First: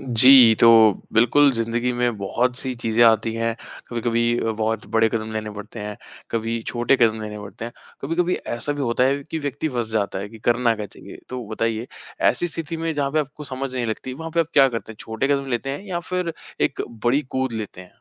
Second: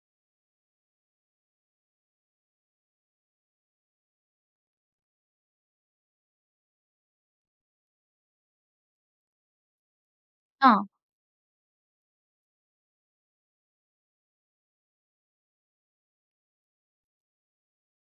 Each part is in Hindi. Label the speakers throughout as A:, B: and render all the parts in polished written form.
A: जी, तो बिल्कुल ज़िंदगी में बहुत सी चीज़ें आती हैं। कभी-कभी बहुत बड़े कदम लेने पड़ते हैं, कभी छोटे कदम लेने पड़ते हैं। कभी-कभी ऐसा भी होता है कि व्यक्ति फँस जाता है कि करना
B: हाँ,
A: क्या चाहिए? तो बताइए ऐसी स्थिति में जहाँ पे आपको समझ नहीं लगती, वहाँ पे आप क्या करते हैं? छोटे कदम लेते हैं या फिर एक बड़ी कूद लेते हैं?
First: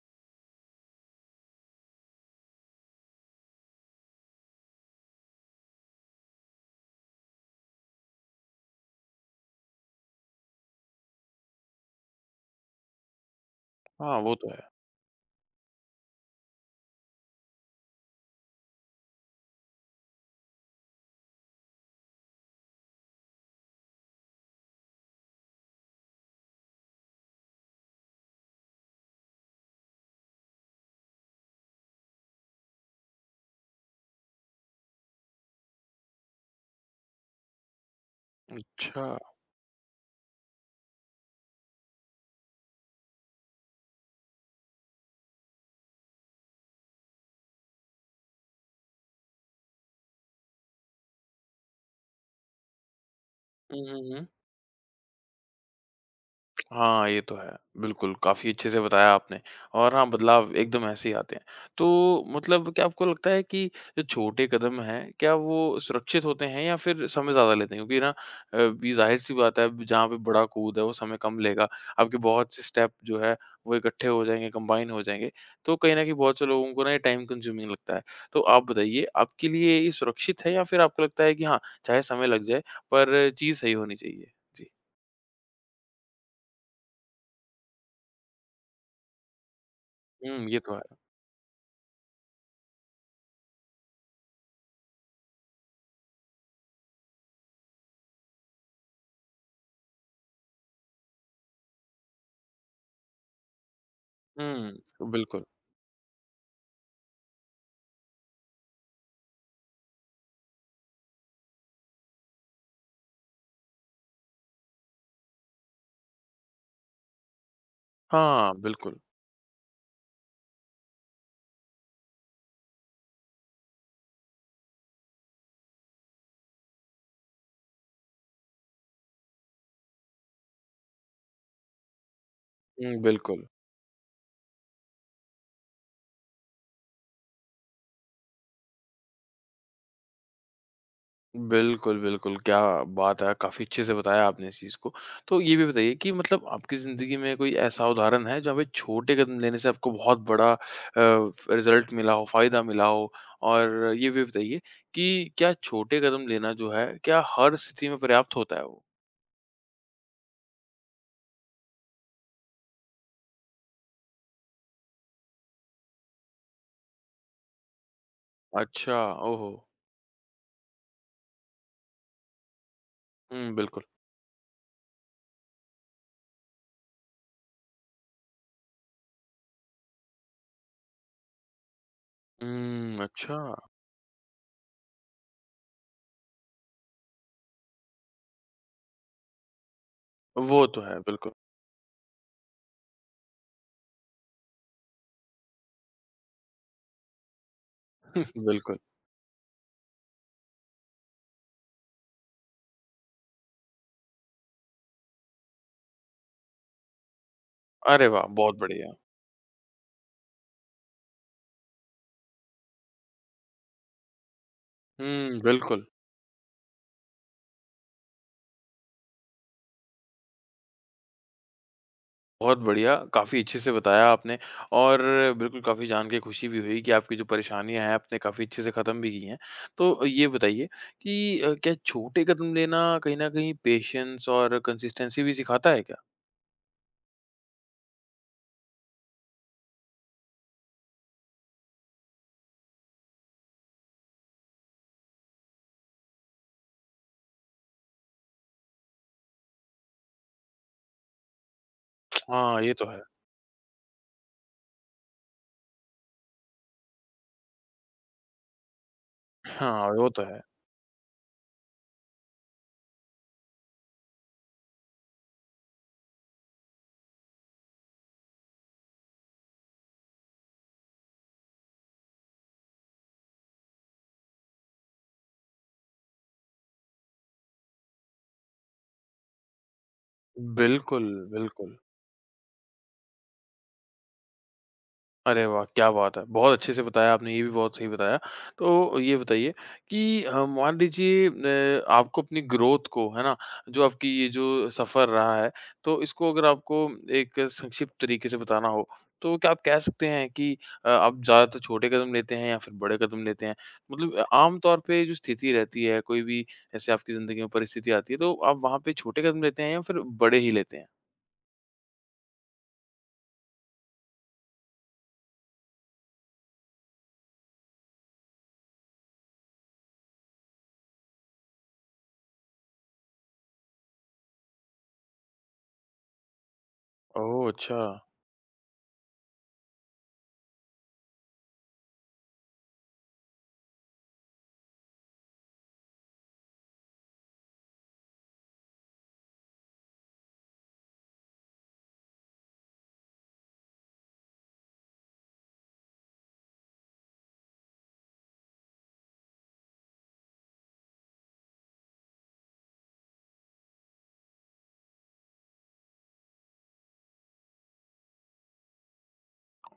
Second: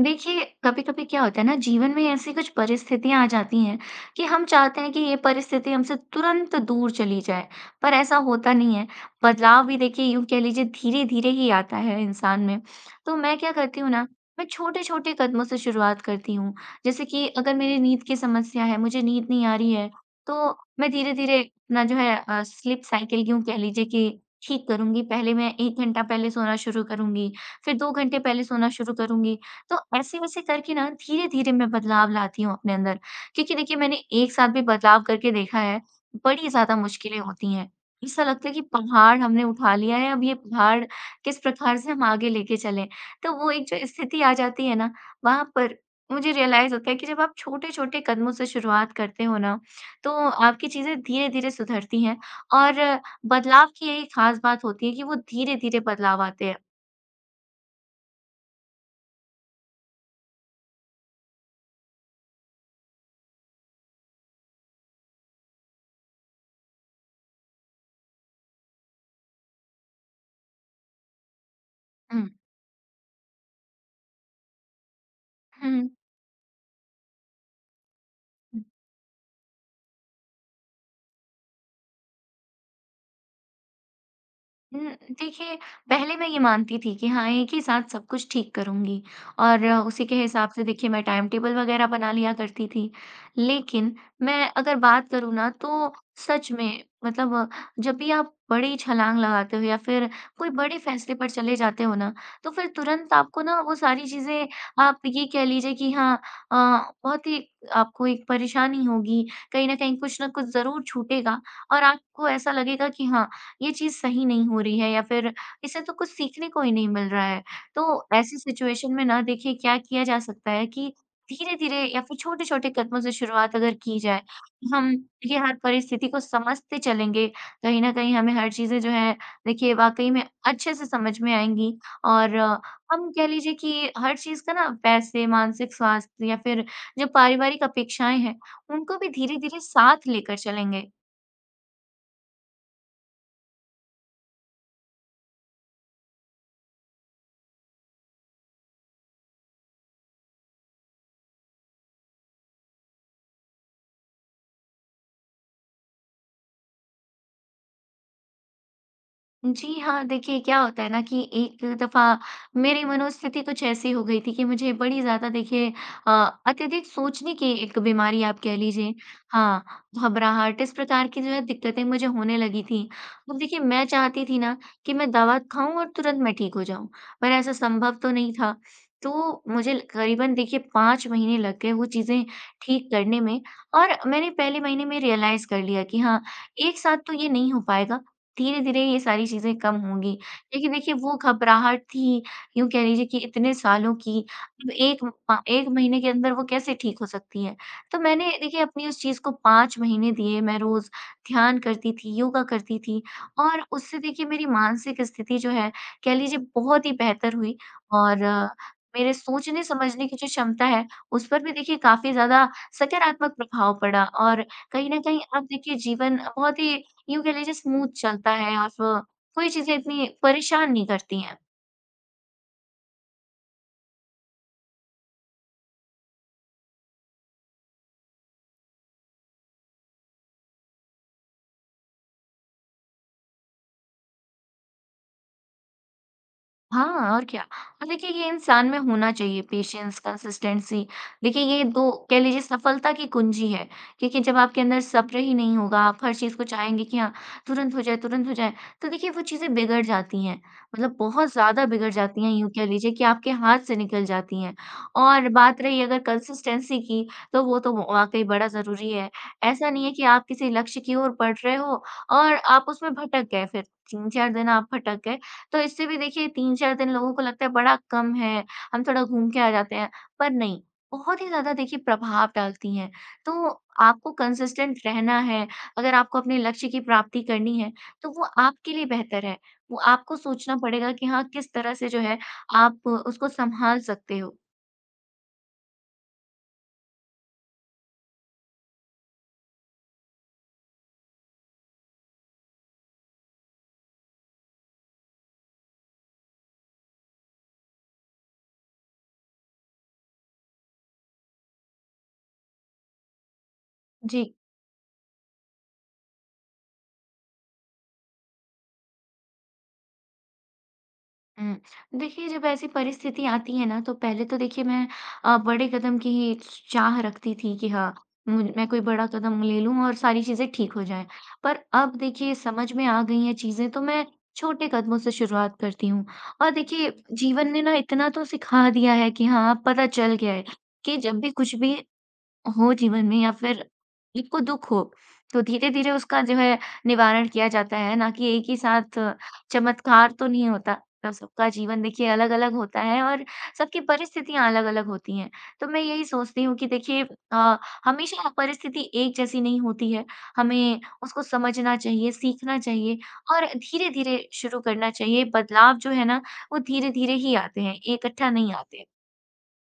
B: देखिए कभी-कभी क्या होता है ना जीवन में ऐसी कुछ परिस्थितियां आ जाती हैं कि हम चाहते हैं कि ये परिस्थिति हमसे तुरंत दूर चली जाए, पर ऐसा होता नहीं है। बदलाव भी देखिए यूं कह लीजिए धीरे-धीरे ही आता है इंसान में। तो मैं क्या करती हूँ ना,
A: हाँ, वो
B: मैं
A: तो है।
B: छोटे-छोटे कदमों से शुरुआत करती हूँ। जैसे कि अगर मेरी नींद की समस्या है, मुझे नींद नहीं आ रही है, तो मैं धीरे-धीरे अपना जो है स्लीप साइकिल यूं कह लीजिए कि ठीक करूंगी। पहले मैं एक घंटा पहले सोना शुरू करूंगी, फिर दो घंटे पहले सोना शुरू करूंगी। तो ऐसे-वैसे करके ना धीरे-धीरे मैं बदलाव लाती हूँ अपने अंदर, क्योंकि देखिए मैंने एक साथ भी बदलाव करके देखा है, बड़ी ज़्यादा मुश्किलें होती हैं। ऐसा लगता है कि
A: अच्छा।
B: पहाड़ हमने उठा लिया है, अब ये पहाड़ किस प्रकार से हम आगे लेके चलें। तो वो एक जो स्थिति आ जाती है ना, वहाँ पर मुझे रियलाइज़ होता है कि जब आप छोटे-छोटे कदमों से शुरुआत करते हो ना, तो आपकी चीज़ें धीरे-धीरे सुधरती हैं और बदलाव
A: हुँ,
B: की
A: हुँ,
B: यही
A: हुँ।
B: खास बात होती है कि वो धीरे-धीरे बदलाव आते हैं।
A: हाँ, ये तो है। बिल्कुल, काफ़ी अच्छे से बताया आपने और हाँ, बदलाव एकदम ऐसे ही आते हैं। तो मतलब क्या आपको लगता है कि जो छोटे कदम हैं, क्या वो सुरक्षित होते हैं या फिर समय ज़्यादा लेते हैं? क्योंकि ना अ, ये ज़ाहिर-सी बात है जहाँ पे बड़ा कूद है, वो समय कम लेगा। आपके
B: हुँ,
A: बहुत से स्टेप जो है, वो इकट्ठे हो जाएँगे, कंबाइन हो जाएँगे। तो
B: हुँ।
A: कहीं न कहीं बहुत से लोगों को ना ये टाइम कंज्यूमिंग लगता है। तो आप बताइए, आपके लिए ये सुरक्षित है या फिर आपको लगता है कि हाँ, चाहे समय लग जाए पर चीज़ सही होनी चाहिए? जी।
B: हुँ, देखिए पहले मैं ये मानती थी कि हाँ, एक ही साथ सब कुछ ठीक करूँगी और उसी के
A: हुँ,
B: हिसाब
A: ये
B: से
A: तो है।
B: देखिए मैं टाइम टेबल वग़ैरह बना लिया करती थी। लेकिन मैं अगर बात करूँ ना तो सच में मतलब, जब भी आप बड़ी छलाँग लगाते हो या फिर कोई बड़े फ़ैसले पर चले जाते हो ना, तो फिर तुरंत आपको ना वो सारी चीज़ें आप
A: हुँ,
B: ये
A: बिल्कुल।
B: कह लीजिए कि हाँ, अ, बहुत ही आपको एक परेशानी होगी, कहीं न कहीं कुछ न कुछ ज़रूर छूटेगा और आपको ऐसा लगेगा कि हाँ, ये चीज़ सही नहीं हो रही है या फिर इससे तो कुछ सीखने को ही नहीं मिल रहा है। तो ऐसी
A: हाँ,
B: सिचुएशन
A: बिल्कुल।
B: में ना देखिए क्या किया जा सकता है कि धीरे-धीरे या फिर छोटे-छोटे कदमों से शुरुआत अगर की जाए, हम ये हर परिस्थिति को समझते चलेंगे, कहीं न कहीं हमें हर चीज़ें जो हैं देखिए वाक़ई में अच्छे से समझ में आएँगी। और
A: हुँ,
B: हम कह
A: बिल्कुल।
B: लीजिए कि हर चीज़ का ना पैसे, मानसिक स्वास्थ्य या फिर जो पारिवारिक अपेक्षाएँ हैं, उनको भी धीरे-धीरे साथ लेकर चलेंगे।
A: बिल्कुल, बिल्कुल, क्या बात है! काफ़ी अच्छे से बताया आपने इस चीज़ को। तो ये भी बताइए कि मतलब आपकी ज़िंदगी में कोई ऐसा उदाहरण है जहाँ पे छोटे कदम लेने से आपको बहुत बड़ा फ रिज़ल्ट मिला हो, फ़ायदा मिला हो? और ये भी बताइए कि क्या छोटे कदम लेना जो है, क्या हर स्थिति में पर्याप्त होता है वो?
B: जी हाँ, देखिए क्या होता है ना कि एक दफ़ा मेरी मनोस्थिति कुछ ऐसी हो गई थी कि मुझे बड़ी ज़्यादा देखिए अ, अत्यधिक सोचने की एक बीमारी आप कह लीजिए।
A: अच्छा, ओहो!
B: हाँ, घबराहट इस प्रकार की जो है दिक्कतें मुझे होने लगी थी। अब
A: हुँ,
B: देखिए
A: बिल्कुल।
B: मैं चाहती थी ना कि मैं दवा खाऊँ और तुरंत मैं ठीक हो जाऊँ, पर ऐसा संभव तो नहीं था। तो मुझे करीबन देखिए 5 महीने लग गए वो चीज़ें ठीक
A: हुँ,
B: करने
A: अच्छा,
B: में, और मैंने पहले महीने में रियलाइज़ कर लिया कि हाँ, एक साथ तो ये नहीं हो पाएगा, धीरे-धीरे ये सारी चीज़ें कम होंगी।
A: वो
B: लेकिन
A: तो
B: देखिए
A: है,
B: वो
A: बिल्कुल।
B: घबराहट थी, यूँ कह लीजिए कि इतने सालों की, अब 1 महीने के अंदर वो कैसे ठीक हो सकती है? तो मैंने देखिए
A: बिल्कुल।
B: अपनी उस चीज़ को 5 महीने दिए, मैं रोज़ ध्यान करती थी, योगा करती थी और उससे देखिए मेरी मानसिक स्थिति जो है, कह लीजिए बहुत ही बेहतर हुई।
A: अरे
B: और
A: वाह! बहुत बढ़िया।
B: मेरे सोचने-समझने की जो क्षमता है, उस पर भी देखिए काफ़ी ज़्यादा सकारात्मक प्रभाव पड़ा और कहीं न कहीं
A: हुँ,
B: अब देखिए
A: बिल्कुल।
B: जीवन बहुत ही यूँ कह लीजिए स्मूथ चलता है और वो कोई चीज़ें इतनी परेशान नहीं करती हैं।
A: बहुत बढ़िया, काफ़ी अच्छे से बताया आपने और बिल्कुल काफ़ी जान के खुशी भी हुई कि आपकी जो परेशानियाँ हैं, आपने काफ़ी अच्छे से ख़त्म भी की हैं। तो ये बताइए कि क्या छोटे कदम लेना कहीं न कहीं पेशेंस और कंसिस्टेंसी भी सिखाता है क्या?
B: हाँ, और क्या। और देखिए ये इंसान में होना चाहिए पेशेंस, कंसिस्टेंसी। देखिए ये 2 कह लीजिए सफलता की कुंजी है, क्योंकि जब आपके अंदर सब्र ही नहीं होगा, आप हर चीज़ को चाहेंगे कि हाँ, तुरंत हो जाए, तो देखिए वो चीज़ें बिगड़ जाती हैं। मतलब बहुत ज़्यादा बिगड़ जाती हैं, यूँ
A: हाँ,
B: कह
A: ये तो
B: लीजिए
A: है।
B: कि आपके हाथ से निकल जाती हैं। और बात रही अगर कंसिस्टेंसी की, तो वो तो वाक़ई बड़ा ज़रूरी है। ऐसा नहीं
A: हाँ,
B: है कि
A: वो तो
B: आप
A: है।
B: किसी लक्ष्य की ओर बढ़ रहे हो और आप उसमें भटक गए, फिर 3-4 दिन आप भटक गए, तो इससे भी देखिए 3-4 दिन लोगों को लगता है बड़ा कम है, हम थोड़ा घूम के आ जाते हैं, पर नहीं, बहुत ही ज़्यादा देखिए प्रभाव डालती हैं। तो आपको कंसिस्टेंट रहना है, अगर आपको अपने लक्ष्य की प्राप्ति करनी है, तो वो आपके लिए बेहतर है। वो आपको सोचना पड़ेगा
A: बिल्कुल,
B: कि हाँ, किस तरह
A: बिल्कुल।
B: से जो है आप उसको सँभाल सकते हो।
A: अरे वाह! क्या बात है। बहुत अच्छे से बताया आपने, ये भी बहुत सही बताया। तो ये बताइए कि मान लीजिए आपको अपनी ग्रोथ को, है ना, जो आपकी ये जो सफ़र रहा है, तो इसको अगर आपको एक संक्षिप्त तरीके से बताना हो, तो क्या आप कह सकते हैं कि आप ज़्यादातर छोटे कदम लेते हैं या फिर बड़े कदम लेते हैं? मतलब
B: जी।
A: आम तौर पे जो स्थिति रहती है, कोई भी ऐसे आपकी ज़िंदगी में परिस्थिति आती है, तो आप वहाँ पे छोटे कदम लेते हैं या फिर बड़े ही लेते हैं?
B: हुँ। देखिए, जब ऐसी परिस्थिति आती है ना, तो पहले तो देखिए मैं बड़े कदम की ही च चाह रखती थी कि हाँ, मुझ मैं कोई बड़ा कदम ले लूँ और सारी चीज़ें ठीक हो जाएँ। पर अब देखिए समझ में आ गई हैं चीज़ें, तो मैं छोटे कदमों से शुरुआत करती हूँ। और देखिए
A: ओह!
B: जीवन ने ना
A: अच्छा।
B: इतना तो सिखा दिया है कि हाँ, पता चल गया है कि जब भी कुछ भी हो जीवन में या फिर को दुख हो, तो धीरे-धीरे उसका जो है निवारण किया जाता है, ना कि एक ही साथ चमत्कार तो नहीं होता। तो सबका जीवन देखिए अलग-अलग होता है और सबकी परिस्थितियाँ अलग-अलग होती हैं। तो मैं यही सोचती हूँ कि देखिए अ, हमेशा परिस्थिति एक जैसी नहीं होती है। हमें उसको समझना चाहिए, सीखना चाहिए और धीरे-धीरे शुरू करना चाहिए। बदलाव जो है ना, वो धीरे-धीरे ही आते हैं, इकट्ठा नहीं आते।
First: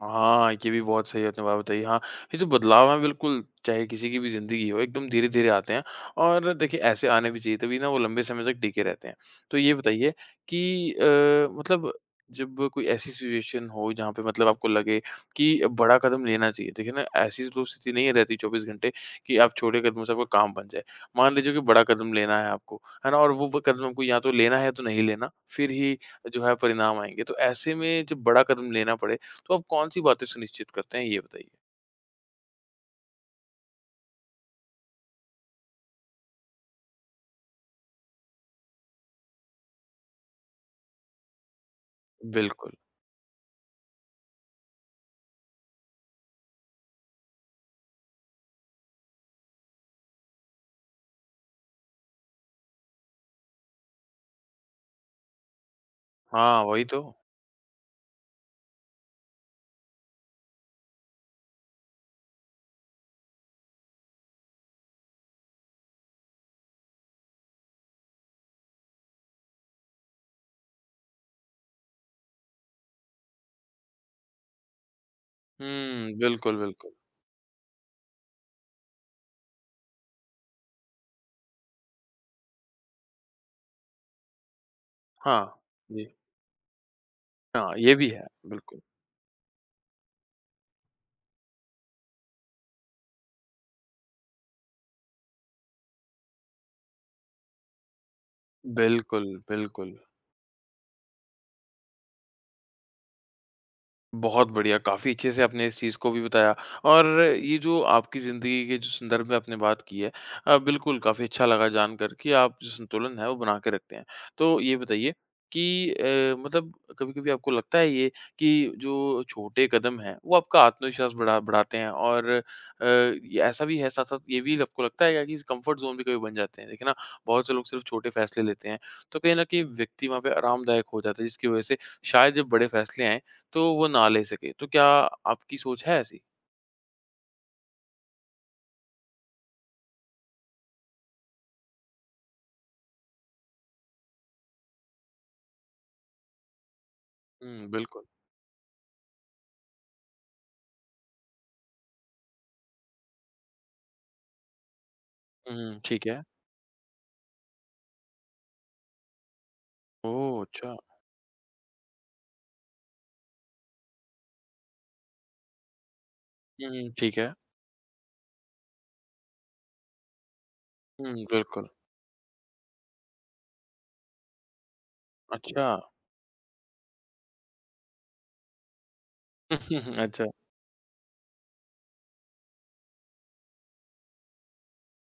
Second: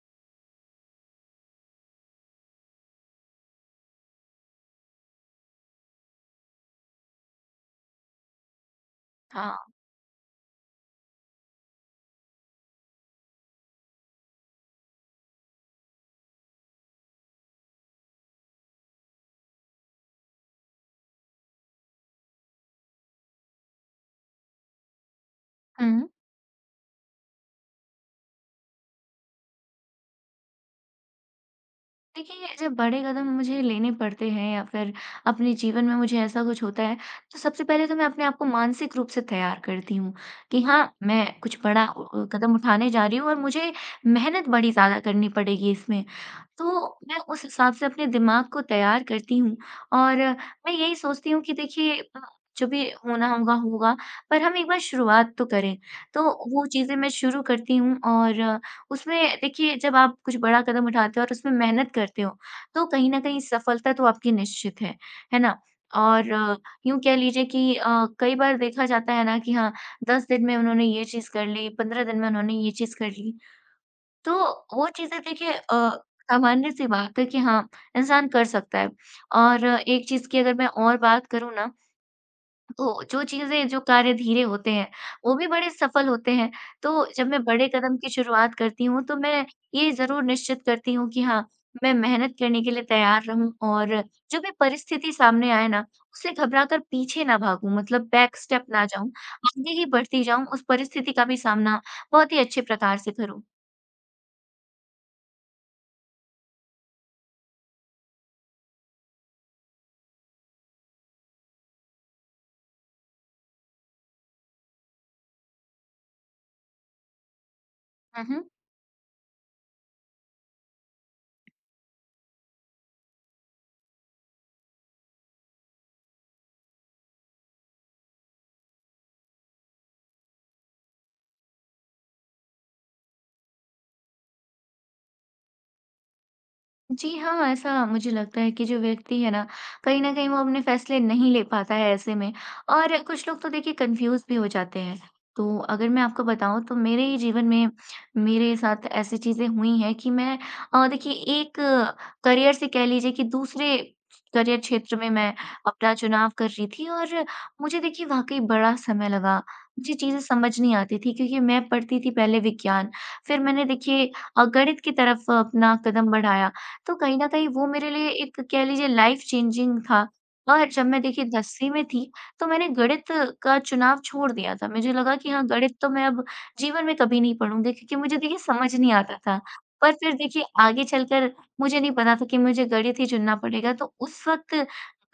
A: हाँ, ये भी बहुत सही आपने बात बताई। हाँ, ये जो बदलाव हैं बिल्कुल चाहे किसी की भी ज़िंदगी हो एकदम धीरे-धीरे आते हैं और देखिए ऐसे आने भी चाहिए तभी ना वो लंबे समय तक टिके रहते हैं। तो ये
B: हाँ।
A: बताइए कि मतलब जब कोई ऐसी सिचुएशन हो जहाँ पे मतलब आपको लगे कि अब बड़ा कदम लेना चाहिए, देखिए ना ऐसी तो स्थिति नहीं रहती 24 घंटे कि आप छोटे कदमों से आपका काम बन जाए। मान लीजिए कि बड़ा कदम लेना है आपको, है ना? और वो ब कदम आपको या तो लेना है या तो नहीं लेना, फिर ही
B: हम्म।
A: जो है परिणाम आएँगे। तो ऐसे में जब बड़ा कदम लेना पड़े तो आप कौन-सी बातें सुनिश्चित करते हैं ये बताइए?
B: देखिए, जब बड़े कदम मुझे लेने पड़ते हैं या फिर अपने जीवन में मुझे ऐसा कुछ होता है, तो सबसे पहले तो मैं अपने आप को मानसिक रूप से तैयार करती हूँ कि हाँ, मैं कुछ बड़ा कदम
A: बिल्कुल।
B: उठाने जा रही हूँ और मुझे मेहनत बड़ी ज़्यादा करनी पड़ेगी इसमें। तो मैं उस हिसाब से अपने दिमाग को तैयार करती हूँ और मैं यही सोचती हूँ कि देखिए जो भी होना होगा, होगा, पर हम एक बार शुरुआत तो करें। तो
A: हाँ,
B: वो
A: वही
B: चीज़ें
A: तो।
B: मैं शुरू करती हूँ और उसमें देखिए जब आप कुछ बड़ा कदम उठाते हो और उसमें मेहनत करते हो, तो कहीं न कहीं सफलता तो आपकी निश्चित है ना? और यूँ कह लीजिए कि कई बार देखा जाता है ना कि हाँ, 10 दिन में उन्होंने ये चीज़ कर ली, 15 दिन में उन्होंने ये चीज़ कर ली। तो वो चीज़ें देखिए,
A: हुँ, बिल्कुल,
B: सामान्य-सी
A: बिल्कुल।
B: बात है कि हाँ, इंसान कर सकता है। और एक चीज़ की अगर मैं और बात करूँ ना तो जो चीज़ें जो कार्य धीरे होते हैं, वो
A: हाँ,
B: भी बड़े
A: जी।
B: सफल होते हैं। तो जब मैं बड़े
A: हाँ, ये
B: कदम
A: भी
B: की
A: है,
B: शुरुआत
A: बिल्कुल।
B: करती हूँ, तो मैं ये ज़रूर निश्चित करती हूँ कि हाँ, मैं मेहनत करने के लिए तैयार रहूँ और जो भी परिस्थिति सामने आए ना, उससे घबराकर पीछे ना भागूँ, मतलब बैक स्टेप ना जाऊँ,
A: बिल्कुल,
B: आगे ही
A: बिल्कुल।
B: बढ़ती जाऊँ, उस परिस्थिति का भी सामना बहुत ही अच्छे प्रकार से करूँ।
A: बहुत बढ़िया, काफ़ी अच्छे से आपने इस चीज़ को भी बताया और ये जो आपकी ज़िंदगी के जो संदर्भ में आपने बात की है बिल्कुल काफ़ी अच्छा लगा जानकर कि आप जो संतुलन है, वो बना के रखते हैं। तो ये बताइए कि मतलब कभी-कभी आपको लगता है ये
B: हुँ, हुँ।
A: कि जो छोटे कदम हैं, वो आपका आत्मविश्वास बढ़ा बढ़ाते हैं और ये ऐसा भी है साथ-साथ ये भी आपको लगता है क्या कि कम्फ़र्ट ज़ोन भी कभी बन जाते हैं? देखिए ना, बहुत से लोग सिर्फ़ छोटे फ़ैसले लेते हैं, तो कहीं न कहीं व्यक्ति वहाँ पे आरामदायक हो जाता है, जिसकी वजह से शायद जब बड़े फ़ैसले आएँ, तो वो ना ले सके, तो क्या आपकी सोच है ऐसी?
B: जी हाँ, ऐसा मुझे लगता है कि जो व्यक्ति है ना, कहीं न कहीं वो अपने फैसले नहीं ले पाता है ऐसे में, और कुछ लोग तो देखिए कन्फ्यूज़ भी हो जाते हैं। तो अगर मैं आपको बताऊँ तो मेरे ही जीवन
A: हुँ,
B: में
A: बिल्कुल।
B: मेरे साथ ऐसी चीज़ें हुई हैं कि मैं देखिए एक करियर से कह लीजिए कि दूसरे करियर क्षेत्र में मैं
A: हुँ,
B: अपना
A: ठीक है।
B: चुनाव कर रही थी और मुझे देखिए वाक़ई बड़ा समय लगा। मुझे चीज़ें
A: ओह!
B: समझ
A: अच्छा।
B: नहीं आती थी क्योंकि मैं पढ़ती थी पहले विज्ञान, फिर मैंने देखिए गणित की तरफ अपना कदम बढ़ाया,
A: हुँ,
B: तो
A: ठीक
B: कहीं न
A: है।
B: कहीं वो मेरे लिए एक कह लीजिए लाइफ़ चेंजिंग था। और जब मैं
A: हुँ,
B: देखिए
A: बिल्कुल।
B: 10वीं में थी, तो मैंने गणित का चुनाव छोड़ दिया था। मुझे लगा कि हाँ,
A: अच्छा।
B: गणित तो मैं अब जीवन में कभी नहीं पढ़ूँगी क्योंकि मुझे देखिए समझ नहीं आता था। पर फिर
A: अच्छा।
B: देखिए आगे चलकर मुझे नहीं पता था कि मुझे गणित ही चुनना पड़ेगा। तो उस वक़्त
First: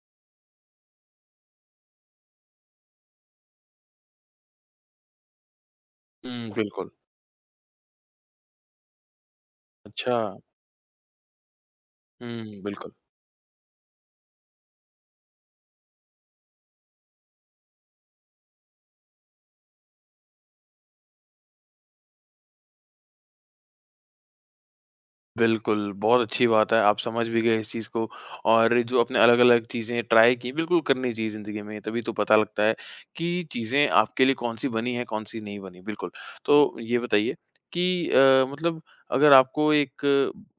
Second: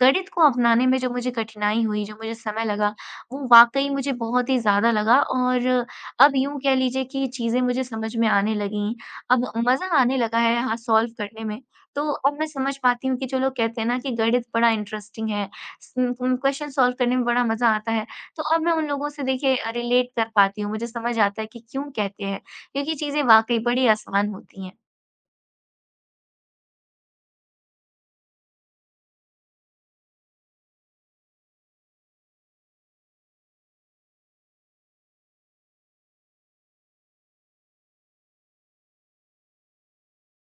B: गणित को अपनाने में जो मुझे कठिनाई हुई, जो मुझे समय लगा, वो वाक़ई मुझे बहुत ही ज़्यादा लगा और अब
A: हुँ,
B: यूँ कह
A: बिल्कुल।
B: लीजिए कि चीज़ें मुझे समझ में आने लगीं। अब मज़ा
A: अच्छा।
B: आने लगा है हाँ, सॉल्व करने में। तो अब मैं
A: हुँ,
B: समझ
A: बिल्कुल।
B: पाती हूँ कि जो लोग कहते हैं ना कि गणित बड़ा इंटरेस्टिंग है, स क्वेश्चन सॉल्व करने में बड़ा मज़ा आता है, तो अब मैं उन लोगों से देखिए, रिलेट कर पाती हूँ, मुझे समझ आता है कि क्यों कहते हैं, क्योंकि चीज़ें वाक़ई बड़ी आसान होती
A: बिल्कुल, बहुत अच्छी बात है, आप समझ भी गए इस चीज़ को और जो आपने अलग-अलग चीज़ें ट्राई की, बिल्कुल करनी चाहिए ज़िंदगी में, तभी तो पता लगता है कि चीज़ें आपके लिए कौन-सी बनी हैं, कौन-सी नहीं बनी। बिल्कुल, तो ये बताइए कि मतलब अगर आपको एक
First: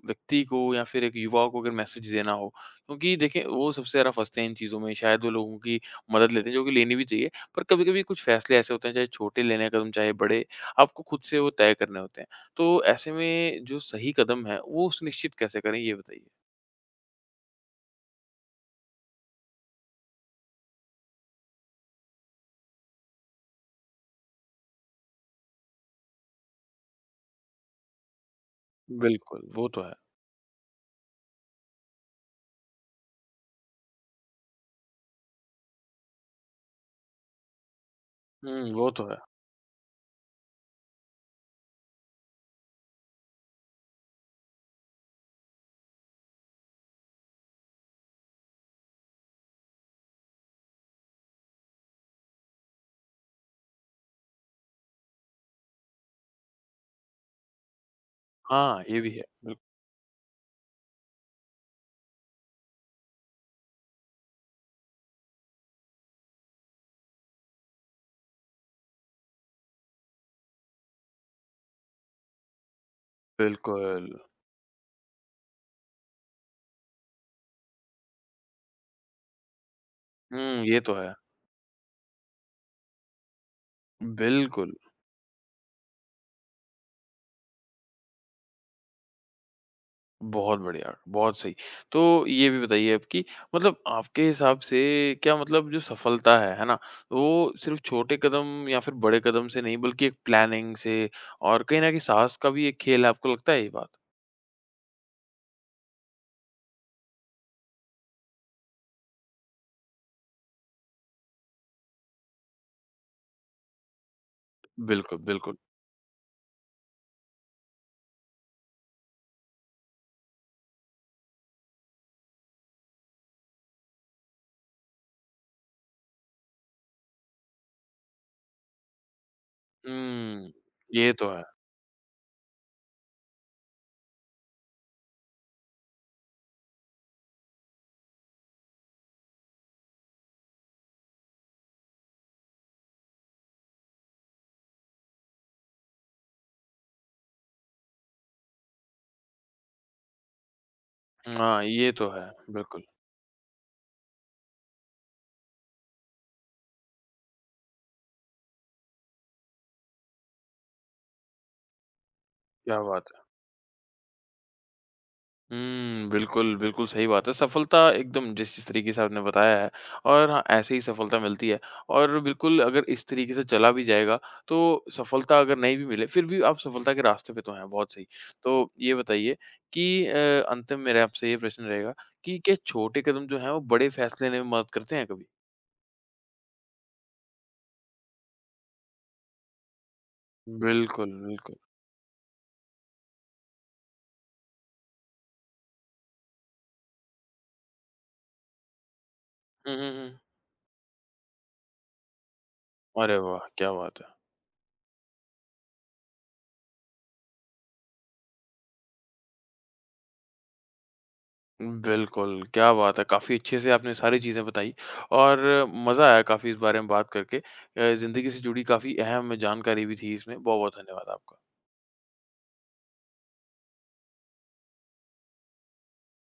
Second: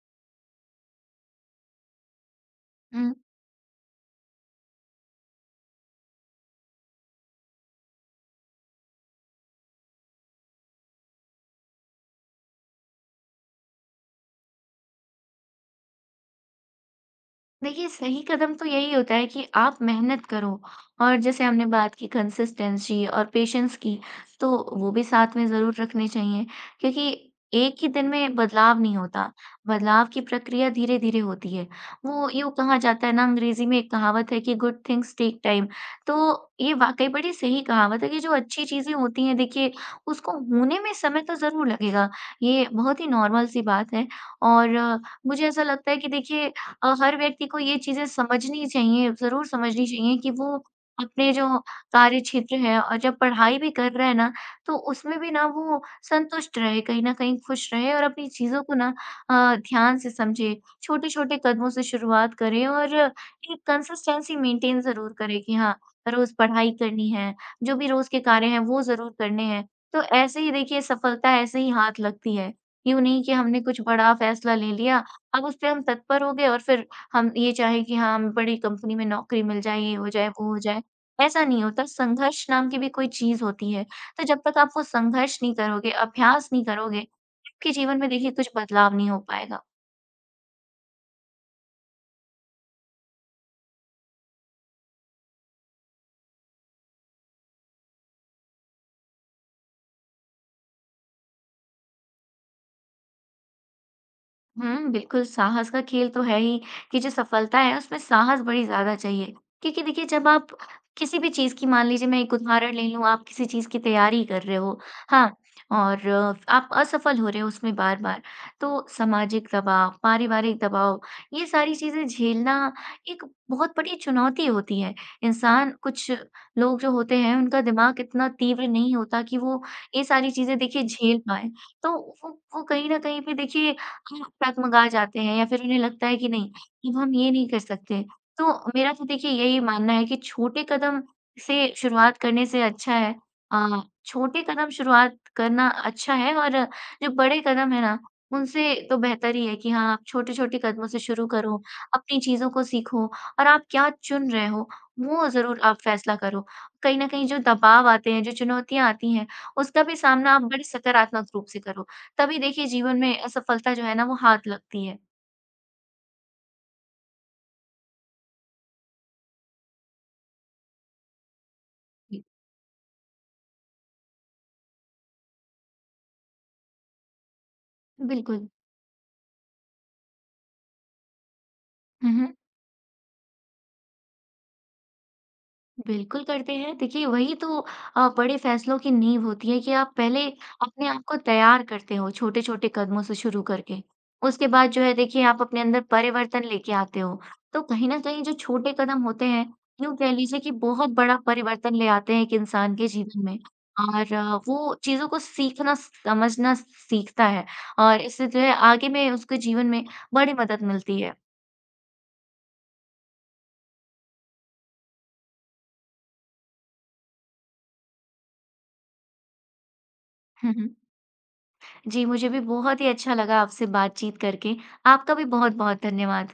A: व्यक्ति को या फिर एक युवा को अगर मैसेज देना हो,
B: हैं।
A: क्योंकि देखिए वो सबसे ज़्यादा फँसते हैं इन चीज़ों में, शायद वो लोगों की मदद लेते हैं, जो कि लेनी भी चाहिए, पर कभी-कभी कुछ फैसले ऐसे होते हैं, चाहे छोटे लेने हैं कदम, चाहे बड़े, आपको खुद से वो तय करने होते हैं। तो ऐसे में जो सही कदम है, वो सुनिश्चित कैसे करें ये बताइए?
B: देखिए, सही कदम तो यही होता है कि आप मेहनत करो और जैसे हमने बात की कंसिस्टेंसी और पेशेंस की, तो वो भी साथ में ज़रूर रखने चाहिए क्योंकि एक ही दिन में बदलाव नहीं होता।
A: बिल्कुल, वो तो है।
B: बदलाव की प्रक्रिया धीरे-धीरे होती है। वो यूँ कहा जाता है ना, अंग्रेज़ी में एक कहावत है कि गुड थिंग्स टेक टाइम। तो ये वाक़ई बड़ी सही कहावत है कि जो अच्छी
A: हुँ, वो
B: चीज़ें
A: तो है।
B: होती हैं देखिए, उसको होने में समय तो ज़रूर लगेगा। ये बहुत ही नॉर्मल सी बात है और मुझे ऐसा लगता है कि देखिए हर व्यक्ति को ये चीज़ें समझनी चाहिए, ज़रूर समझनी चाहिए कि वो अपने जो कार्य क्षेत्र है और जब पढ़ाई भी कर रहा है ना, तो उसमें भी ना वो संतुष्ट रहे, कहीं न कहीं खुश रहे और अपनी चीज़ों को
A: हाँ,
B: ना
A: ये भी है।
B: ध्यान से समझे। छोटे-छोटे कदमों से शुरुआत करें और एक कंसिस्टेंसी मेंटेन ज़रूर करें कि हाँ, रोज़ पढ़ाई करनी है, जो भी रोज़ के कार्य हैं, वो ज़रूर करने हैं। तो ऐसे ही देखिए सफलता ऐसे ही हाथ लगती है। यूँ नहीं कि हमने कुछ
A: बिल्कुल।
B: बड़ा फैसला ले लिया, अब उस पे हम तत्पर हो गए और फिर हम ये चाहें कि हाँ, हमें बड़ी कंपनी में नौकरी मिल जाए, ये हो जाए, वो हो
A: हुँ, ये
B: जाए।
A: तो है।
B: ऐसा नहीं होता, संघर्ष नाम की भी कोई चीज़ होती है। तो जब तक आप
A: बिल्कुल,
B: वो संघर्ष नहीं करोगे, अभ्यास नहीं करोगे, आपके जीवन में देखिए कुछ बदलाव नहीं हो पाएगा।
A: बहुत बढ़िया, बहुत सही। तो ये भी बताइए अब कि मतलब आपके हिसाब से क्या मतलब जो सफलता है ना? वो सिर्फ़ छोटे कदम या फिर बड़े कदम से नहीं बल्कि एक प्लानिंग से और कहीं न कहीं साहस का भी एक खेल है, आपको लगता है ये बात?
B: हुँ, बिल्कुल, साहस का खेल तो है ही कि जो सफलता है, उसमें साहस बड़ी ज़्यादा चाहिए। क्योंकि देखिए, जब आप किसी भी चीज़ की मान लीजिए, मैं एक उदाहरण ले लूँ, आप किसी चीज़ की तैयारी कर रहे हो,
A: बिल्कुल,
B: हाँ,
A: बिल्कुल।
B: और आप असफल हो रहे हो उसमें बार-बार, तो सामाजिक दबाव, पारिवारिक दबाव, ये सारी चीज़ें झेलना एक बहुत बड़ी चुनौती होती है। इंसान, कुछ लोग जो होते हैं, उनका दिमाग इतना तीव्र नहीं होता कि वो ये सारी
A: हुँ,
B: चीज़ें, देखिए,
A: ये
B: झेल
A: तो है।
B: पाएँ। तो वो कहीं न कहीं पे, देखिए डगमगा जाते हैं या फिर उन्हें लगता है कि नहीं, अब हम ये नहीं कर सकते। तो मेरा तो देखिए यही मानना है कि छोटे कदम से शुरुआत करने से अच्छा है अ, छोटे कदम शुरुआत करना अच्छा है और जो बड़े कदम है ना, उनसे तो बेहतर ही है कि हाँ, आप छोटे-छोटे कदमों से शुरू करो,
A: हाँ, ये तो
B: अपनी
A: है,
B: चीज़ों को
A: बिल्कुल।
B: सीखो और आप क्या चुन रहे हो, वो ज़रूर आप फैसला करो। कहीं न कहीं जो दबाव आते हैं, जो चुनौतियाँ आती हैं, उसका भी सामना आप बड़े सकारात्मक रूप से करो। तभी देखिए
A: क्या
B: जीवन
A: बात
B: में
A: है!
B: असफलता जो है ना वो हाथ लगती है।
A: हुँ, बिल्कुल, बिल्कुल सही बात है। सफलता एकदम जिस जिस तरीके से आपने बताया है और हाँ, ऐसे ही सफलता मिलती है और
B: जी,
A: बिल्कुल अगर इस तरीके से चला भी जाएगा तो सफलता अगर नहीं भी मिले फिर भी आप सफलता के रास्ते पे तो हैं, बहुत सही।
B: बिल्कुल।
A: तो ये बताइए कि अंतिम मेरा आपसे ये प्रश्न रहेगा
B: हुँ,
A: कि क्या छोटे कदम जो हैं वो बड़े फैसले लेने में मदद करते हैं कभी?
B: बिल्कुल करते हैं। देखिए, वही तो बड़े फैसलों की नींव होती है कि आप पहले अपने आप
A: बिल्कुल,
B: को
A: बिल्कुल।
B: तैयार करते हो, छोटे-छोटे कदमों से शुरू करके। उसके बाद जो है देखिए आप अपने अंदर परिवर्तन लेके आते हो। तो कहीं न कहीं जो छोटे कदम होते हैं,
A: हुँ, हुँ,
B: यूँ कह
A: हुँ।
B: लीजिए कि बहुत बड़ा परिवर्तन ले आते हैं एक इंसान के
A: अरे
B: जीवन में
A: वाह! क्या बात है!
B: और वो चीज़ों को सीखना, समझना सीखता है और इससे जो है आगे में उसके जीवन में बड़ी मदद मिलती है।
A: बिल्कुल, क्या बात है! काफ़ी अच्छे से आपने सारी चीज़ें बताई और मज़ा आया काफ़ी इस बारे में बात करके। ज़िंदगी से जुड़ी काफ़ी अहम जानकारी भी थी इसमें।
B: हुँ, हुँ।
A: बहुत-बहुत धन्यवाद आपका।
B: जी, मुझे भी बहुत ही अच्छा लगा आपसे बातचीत करके। आपका भी बहुत-बहुत धन्यवाद।